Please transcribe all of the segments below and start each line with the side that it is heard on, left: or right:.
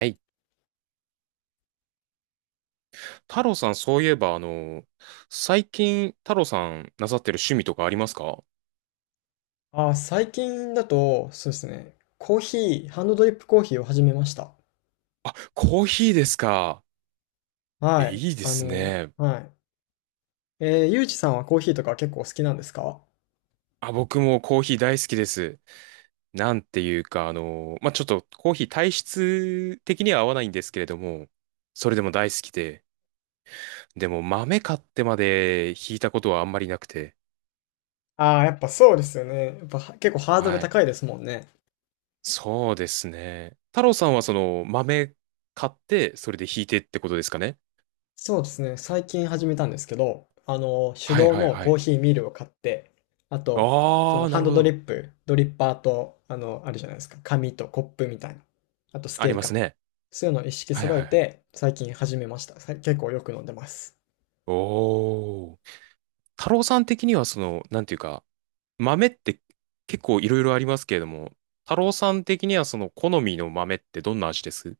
right: はい。太郎さん、そういえば、最近、太郎さんなさってる趣味とかありますか？
left: 最近だと、そうですね。コーヒー、ハンドドリップコーヒーを始めました。
right: あ、コーヒーですか。え、
left: はい。
right: いいですね。
left: はい。ゆうじさんはコーヒーとか結構好きなんですか？
right: あ、僕もコーヒー大好きです。なんていうか、ちょっとコーヒー体質的には合わないんですけれども、それでも大好きで、でも豆買ってまで引いたことはあんまりなくて、
left: ああー、やっぱそうですよね。やっぱは結構ハードル
right: はい。
left: 高いですもんね。
right: そうですね。太郎さんはその豆買って、それで引いてってことですかね。
left: そうですね。最近始めたんですけど、手
right: はい
left: 動
right: はい
left: の
right: は
left: コー
right: い。
left: ヒーミルを買って、あと、そ
right: あ
left: の
right: あ、な
left: ハン
right: る
left: ド
right: ほ
left: ドリ
right: ど。
left: ップ、ドリッパーと、あるじゃないですか。紙とコップみたいな。あとス
right: あ
left: ケー
right: り
left: ル
right: ます
left: か。
right: ね。
left: そういうのを一式
right: はい
left: 揃
right: は
left: え
right: いはい。
left: て、最近始めました。結構よく飲んでます。
right: おー。太郎さん的にはその、なんていうか、豆って結構いろいろありますけれども、太郎さん的にはその好みの豆ってどんな味です？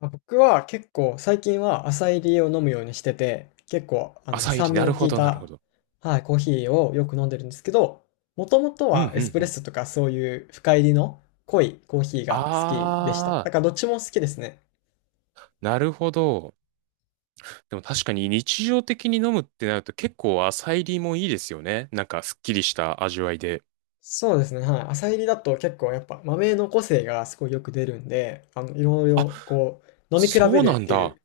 left: あ、僕は結構最近は浅入りを飲むようにしてて、結構
right: 浅煎り、
left: 酸
right: な
left: 味
right: る
left: の効
right: ほ
left: い
right: どなるほ
left: た、
right: ど。
left: はい、コーヒーをよく飲んでるんですけど、もともと
right: うんう
left: は
right: んう
left: エスプレッ
right: ん。
left: ソとかそういう深入りの濃いコーヒーが好きでした。
right: あ
left: だからどっちも好きですね。
right: ー、なるほど。でも確かに日常的に飲むってなると結構浅煎りもいいですよね。なんかすっきりした味わいで。
left: そうですね、はい。浅煎りだと結構やっぱ豆の個性がすごいよく出るんで、いろい
right: あ、
left: ろこう飲み比
right: そ
left: べ
right: うな
left: るっ
right: ん
left: てい
right: だ。
left: う、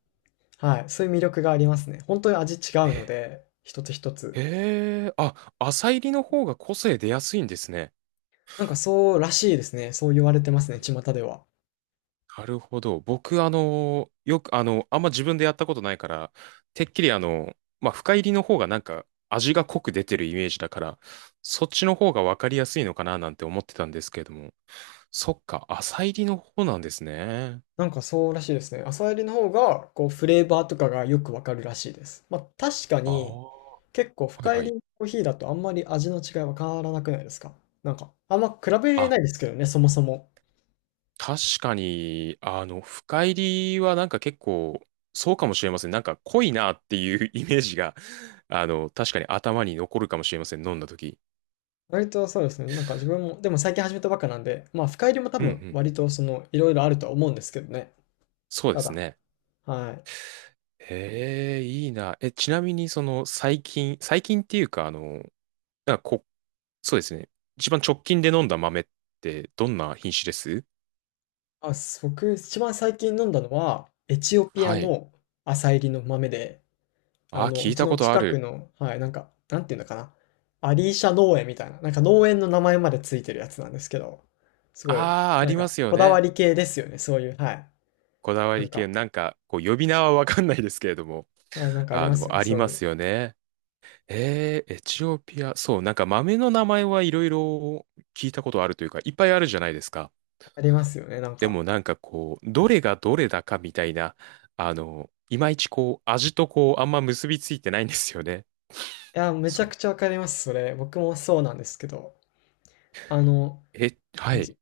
left: はい、そういう魅力がありますね。本当に味違うの
right: え、
left: で、一つ一つ。
right: へえ、あ、浅煎りの方が個性出やすいんですね。
left: なんかそうらしいですね。そう言われてますね、巷では。
right: なるほど。僕、あの、よく、あの、あんま自分でやったことないから、てっきり深入りの方がなんか味が濃く出てるイメージだから、そっちの方がわかりやすいのかななんて思ってたんですけれども、そっか、浅入りの方なんですね。
left: なんかそうらしいですね。朝入りの方が、こう、フレーバーとかがよくわかるらしいです。まあ、確か
right: あ
left: に、
right: あ、は
left: 結構
right: い
left: 深入
right: は
left: り
right: い。
left: のコーヒーだとあんまり味の違いわからなくないですか？なんか、あんま比べ
right: あ、
left: ないですけどね、そもそも。
right: 確かに、深入りはなんか結構、そうかもしれません。なんか濃いなっていうイメージが、あの、確かに頭に残るかもしれません。飲んだ時。
left: 割とそうですね。なんか自分も、でも最近始めたばっかなんで、まあ、深入りも多
right: うんう
left: 分、
right: んう
left: 割
right: ん。
left: とその、いろいろあるとは思うんですけどね。
right: そうで
left: た
right: す
left: だ、
right: ね。
left: はい。
right: ええ、いいな。え、ちなみに、その、最近っていうか、なんかこ、そうですね。一番直近で飲んだ豆って、どんな品種です？
left: あ、僕、一番最近飲んだのは、エチオピア
right: はい。
left: の朝入りの豆で、
right: あー、聞
left: う
right: い
left: ち
right: た
left: の
right: ことあ
left: 近く
right: る。
left: の、はい、なんか、なんていうのかな。アリーシャ農園みたいな、なんか農園の名前までついてるやつなんですけど、すごい、
right: ああ、あ
left: な
right: り
left: ん
right: ま
left: か、
right: すよ
left: こだわ
right: ね。
left: り系ですよね、そういう、はい。
right: こだわ
left: な
right: り
left: ん
right: 系。
left: か、
right: なんか、こう、呼び名はわかんないですけれども、
left: はい、なんかあり
right: あ
left: ますよ
right: の、
left: ね、
right: あり
left: そう
right: ま
left: いう。
right: すよね。えー、エチオピア。そう、なんか豆の名前はいろいろ聞いたことあるというか、いっぱいあるじゃないですか。
left: ありますよね、なん
right: でも
left: か。
right: なんかこう、どれがどれだかみたいな、あの、いまいちこう、味とこう、あんま結びついてないんですよね。
left: いや、めち
right: そ
left: ゃく
right: う。
left: ちゃわかります、それ。僕もそうなんですけど、あの、
right: え、はい。
left: じ、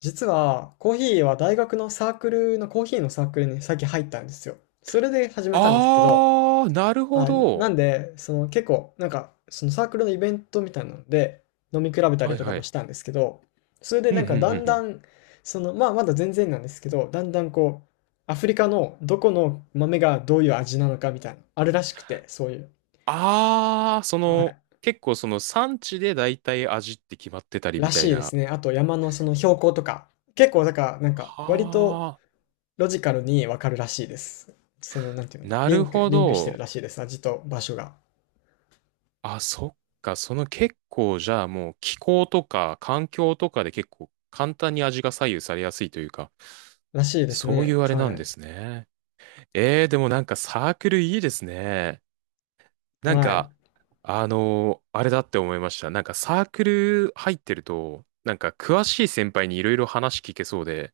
left: 実は、コーヒーは大学のサークルの、コーヒーのサークルに最近入ったんですよ。それで始めたんですけど、
right: あー、なるほ
left: はい、なな
right: ど。
left: んで、その結構、なんか、そのサークルのイベントみたいなので、飲み比べた
right: は
left: り
right: い
left: とか
right: は
left: も
right: い。
left: したんですけど、それで
right: うん、
left: な
right: う
left: ん
right: ん、うん、
left: かだ
right: う
left: んだ
right: ん。
left: ん、その、まあまだ全然なんですけど、だんだんこう、アフリカのどこの豆がどういう味なのかみたいな、あるらしくて、そういう。
right: あー、そ
left: は
right: の、
left: い。
right: 結構その産地で大体味って決まってたりみ
left: ら
right: たい
left: しいで
right: な。
left: すね。あと山のその標高とか、結構だから、なんか、割と
right: は
left: ロジカルにわかるらしいです。その、なんていう
right: ー、
left: の、
right: な
left: リ
right: る
left: ンク、
right: ほ
left: リンクしてる
right: ど。
left: らしいです。味と場所が。
right: あ、そっか。その結構じゃあもう気候とか環境とかで結構簡単に味が左右されやすいというか。
left: らしいです
right: そうい
left: ね。
right: うあれな
left: は
right: んで
left: い。
right: すね。えー、でもなんかサークルいいですね。なん
left: は
right: か、
left: い。
right: あのーあれだって思いました。なんかサークル入ってると、なんか詳しい先輩にいろいろ話聞けそうで、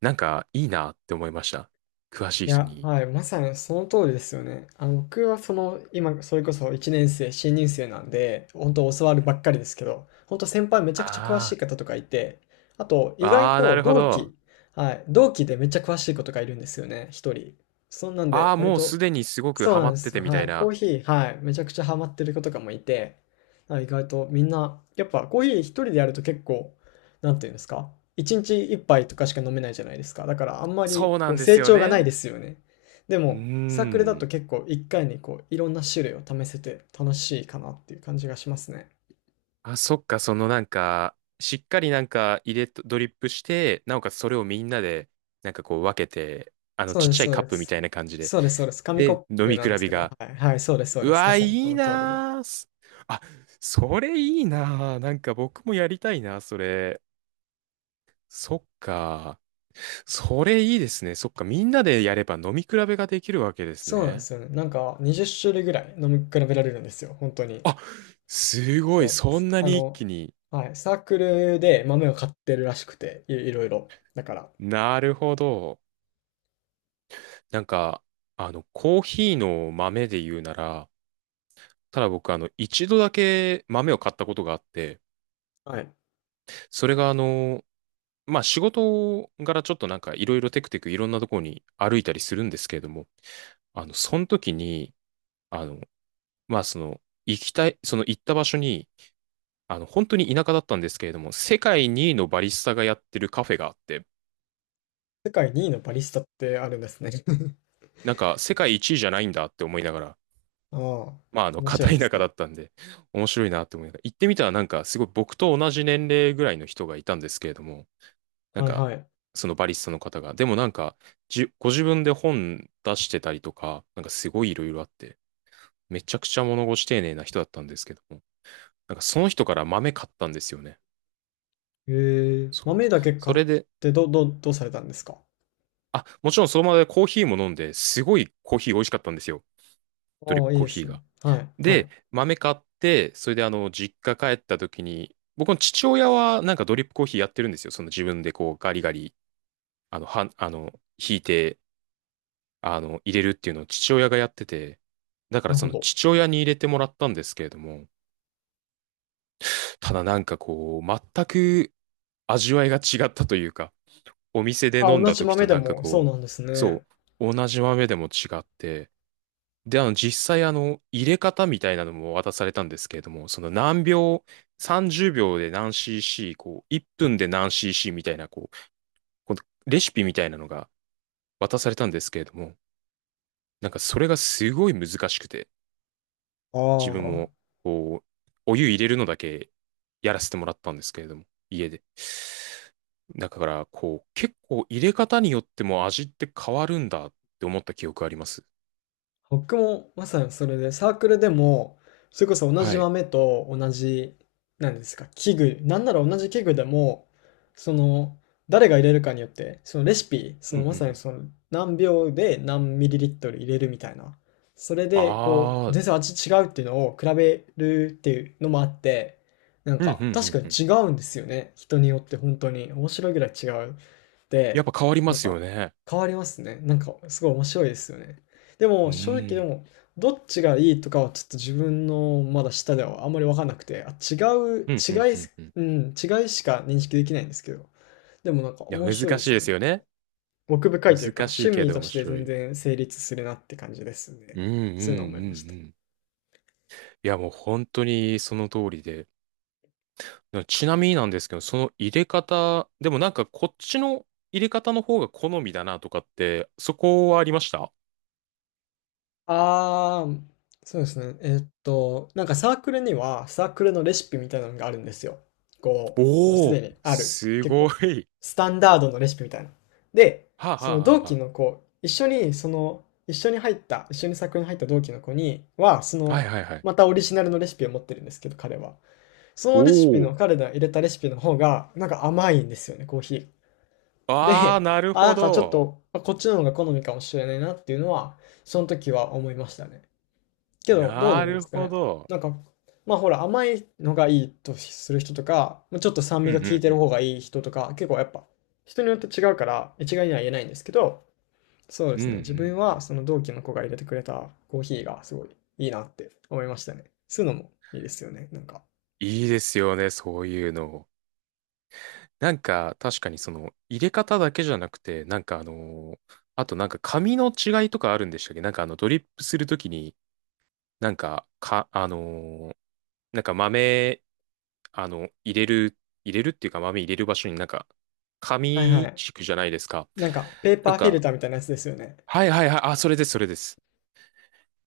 right: なんかいいなって思いました。詳し
left: い
right: い人
left: や、
right: に。
left: はい、まさにその通りですよね。僕はその、今、それこそ1年生、新入生なんで、本当教わるばっかりですけど、本当先輩めちゃくちゃ詳し
right: あ
left: い方とかいて、あと、
right: あ、
left: 意外
right: ああ、な
left: と
right: るほ
left: 同
right: ど。
left: 期、はい、同期でめっちゃ詳しい子とかいるんですよね、一人。そんなん
right: あ
left: で、
right: あ、
left: 割
right: もうす
left: と、
right: でにすごく
left: そう
right: ハ
left: な
right: マ
left: んで
right: って
left: す
right: て
left: よ。
right: みた
left: は
right: い
left: い、コー
right: な。
left: ヒー、はい、めちゃくちゃハマってる子とかもいて、はい、意外とみんな、やっぱコーヒー一人でやると結構、なんていうんですか？一日一杯とかしか飲めないじゃないですか。だからあんまり
right: そうな
left: こ
right: ん
left: う
right: で
left: 成
right: すよ
left: 長がない
right: ね。
left: ですよね。で
right: うー
left: も、サークルだと
right: ん。
left: 結構一回にこういろんな種類を試せて楽しいかなっていう感じがしますね。
right: あ、そっか、そのなんか、しっかりなんか入れと、ドリップして、なおかつそれをみんなで、なんかこう分けて、あの、
left: そう
right: ちっ
left: で
right: ち
left: す
right: ゃい
left: そう
right: カッ
left: で
right: プみた
left: す。
right: いな感じで。
left: そうですそうです。紙コ
right: で、
left: ッ
right: 飲
left: プ
right: み
left: な
right: 比
left: んです
right: べ
left: けど、は
right: が、
left: い、はい、そうですそう
right: う
left: です。ま
right: わ、い
left: さにそ
right: い
left: の通りで。
right: なーす。あ、それいいなー。なんか僕もやりたいな、それ。そっか。それいいですね。そっか、みんなでやれば飲み比べができるわけです
left: そうなんで
right: ね。
left: すよね。なんか20種類ぐらい飲み比べられるんですよ、本当に。
right: あ、すご
left: そ
right: い、
left: う。
right: そんな
left: あ
right: に一気
left: の、
right: に。
left: はい、サークルで豆を買ってるらしくて、いろいろだから、
right: なるほど。なんか、コーヒーの豆で言うなら、ただ僕、あの、一度だけ豆を買ったことがあって、
left: はい。
right: それがあの、まあ、仕事柄ちょっとなんかいろいろテクテクいろんなところに歩いたりするんですけれども、その時に、あの、まあ、その、行きたい、その行った場所に、あの、本当に田舎だったんですけれども、世界2位のバリスタがやってるカフェがあって、
left: 世界2位のバリスタってあるんですね。
right: なんか世界1位じゃないんだって思いながら、
left: ああ、面白
right: 片
left: い
right: 田
left: です
right: 舎だ
left: ね。
right: ったんで、面白いなって思いながら、行ってみたらなんか、すごい僕と同じ年齢ぐらいの人がいたんですけれども、なん
left: はい
right: か、
left: はい。
right: そのバリスタの方が、でもなんか、ご自分で本出してたりとか、なんかすごいいろいろあって、めちゃくちゃ物腰丁寧な人だったんですけども、なんかその人から豆買ったんですよね。
left: へえ、
right: そ
left: 豆
right: う。
left: だけ
right: そ
left: 買っ
right: れで、
left: てどうされたんですか？
right: あ、もちろんその場でコーヒーも飲んで、すごいコーヒー美味しかったんですよ。ドリッ
left: ああ、
right: プ
left: いい
right: コー
left: で
right: ヒ
left: す
right: ー
left: ね。
right: が。
left: はい、は
right: で、
left: い。
right: 豆買って、それであの、実家帰った時に、僕の父親はなんかドリップコーヒーやってるんですよ。その自分でこうガリガリ、あの、はん、あの、引いて、あの、入れるっていうのを父親がやってて、だか
left: な
right: ら
left: る
right: そ
left: ほ
right: の
left: ど。
right: 父親に入れてもらったんですけれども、ただなんかこう、全く味わいが違ったというか、お店で
left: あ、
right: 飲ん
left: 同
right: だ
left: じ
right: 時
left: 豆
right: と
left: で
right: なんか
left: も、そう
right: こ
left: な
right: う、
left: んです
right: そ
left: ね。
right: う、同じ豆でも違って、で、あの、実際、あの、入れ方みたいなのも渡されたんですけれども、その何秒、30秒で何 cc、こう、1分で何 cc みたいな、こう、このレシピみたいなのが渡されたんですけれども、なんかそれがすごい難しくて、
left: あ
right: 自分
left: あ。
right: も、こう、お湯入れるのだけやらせてもらったんですけれども、家で。だから、こう、結構入れ方によっても味って変わるんだって思った記憶あります。
left: 僕もまさにそれで、サークルでも、それこそ同
right: は
left: じ
right: い。
left: 豆と同じ、なんですか、器具、なんなら同じ器具でも、その、誰が入れるかによって、そのレシピ、そ
right: うんうん
left: の
right: う
left: まさに
right: ん。
left: その何秒で何ミリリットル入れるみたいな。それで、こ
right: あ
left: う、
right: あ、
left: 全然味違うっていうのを比べるっていうのもあって、なん
right: うん
left: か、
right: うんう
left: 確か
right: ん
left: に
right: うん。
left: 違うんですよね。人によって本当に。面白いぐらい違う。
right: やっ
left: で、
right: ぱ変わりま
left: なん
right: すよ
left: か、
right: ね。
left: 変わりますね。なんか、すごい面白いですよね。で
right: う
left: も正直、で
right: ん。
left: もどっちがいいとかはちょっと自分のまだ下ではあんまり分かんなくて、あ、違う、
right: うん、うん、うん、うん。い
left: うん、違いしか認識できないんですけど、でもなんか
right: や、
left: 面
right: 難
left: 白いで
right: しい
left: す
right: で
left: ね。
right: すよね。
left: 奥深いというか、
right: 難し
left: 趣
right: いけ
left: 味
right: ど
left: と
right: 面
left: して
right: 白
left: 全
right: い。
left: 然成立するなって感じです
right: うん、
left: ね。
right: うん、うん、
left: そういうのを思いました。
right: うん。いや、もう本当にその通りで。ちなみになんですけど、その入れ方、でもなんかこっちの入れ方の方が好みだなとかって、そこはありました？
left: あー、そうですね。なんかサークルには、サークルのレシピみたいなのがあるんですよ。こう、もうす
right: おお
left: で
right: ー、
left: にある、
right: す
left: 結
right: ご
left: 構、
right: い。
left: スタンダードのレシピみたいな。で、
right: はあ、
left: その
right: は
left: 同
right: あ
left: 期
right: は
left: の子、一緒に、その、一緒に入った、一緒にサークルに入った同期の子には、そ
right: あ、はい
left: の、
right: はいはい。
left: またオリジナルのレシピを持ってるんですけど、彼は。そ
right: お
left: のレシピ
right: お、
left: の、彼が入れたレシピの方が、なんか甘いんですよね、コーヒー。
right: ああ、
left: で、
right: なる
left: あ、
right: ほ
left: なんかちょっ
right: ど。
left: と、あ、こっちの方が好みかもしれないなっていうのは、その時は思いましたね。けど、どうな
right: な
left: んで
right: る
left: すか
right: ほ
left: ね。
right: ど。
left: なんか、まあほら、甘いのがいいとする人とか、まあちょっと酸
right: う
left: 味
right: んう
left: が効い
right: ん
left: て
right: う
left: る
right: ん。
left: 方がいい人とか、結構やっぱ、人によって違うから、一概には言えないんですけど、そうで
right: うんう
left: す
right: んう
left: ね。自分は
right: ん。
left: その同期の子が入れてくれたコーヒーがすごいいいなって思いましたね。そういうのもいいですよね。なんか。
right: いいですよね、そういうの。なんか、確かにその、入れ方だけじゃなくて、なんかあのーあとなんか紙の違いとかあるんでしたっけ？なんかあの、ドリップするときに、なんか、か、あのーなんか豆、あの、入れる、入れるっていうか豆入れる場所になんか、
left: はいは
right: 紙
left: い。
right: 敷くじゃないですか。
left: なんか、ペー
right: な
left: パ
right: ん
left: ーフィル
right: か、
left: ターみたいなやつですよね。
right: はいはいはい、あ、それです、それです。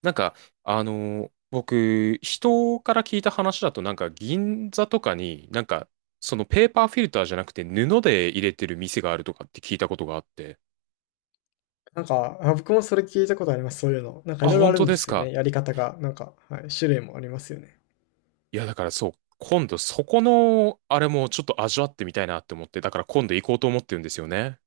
right: なんか、あの、僕、人から聞いた話だと、なんか銀座とかに、なんか、そのペーパーフィルターじゃなくて布で入れてる店があるとかって聞いたことがあって、
left: なんか、あ、僕もそれ聞いたことあります。そういうの。なんか
right: あ、
left: いろいろあ
right: 本
left: る
right: 当
left: んで
right: です
left: すよね。
right: か。
left: やり方が。なんか、はい、種類もありますよね。
right: いや、だからそう、今度そこの、あれもちょっと味わってみたいなって思って、だから今度行こうと思ってるんですよね。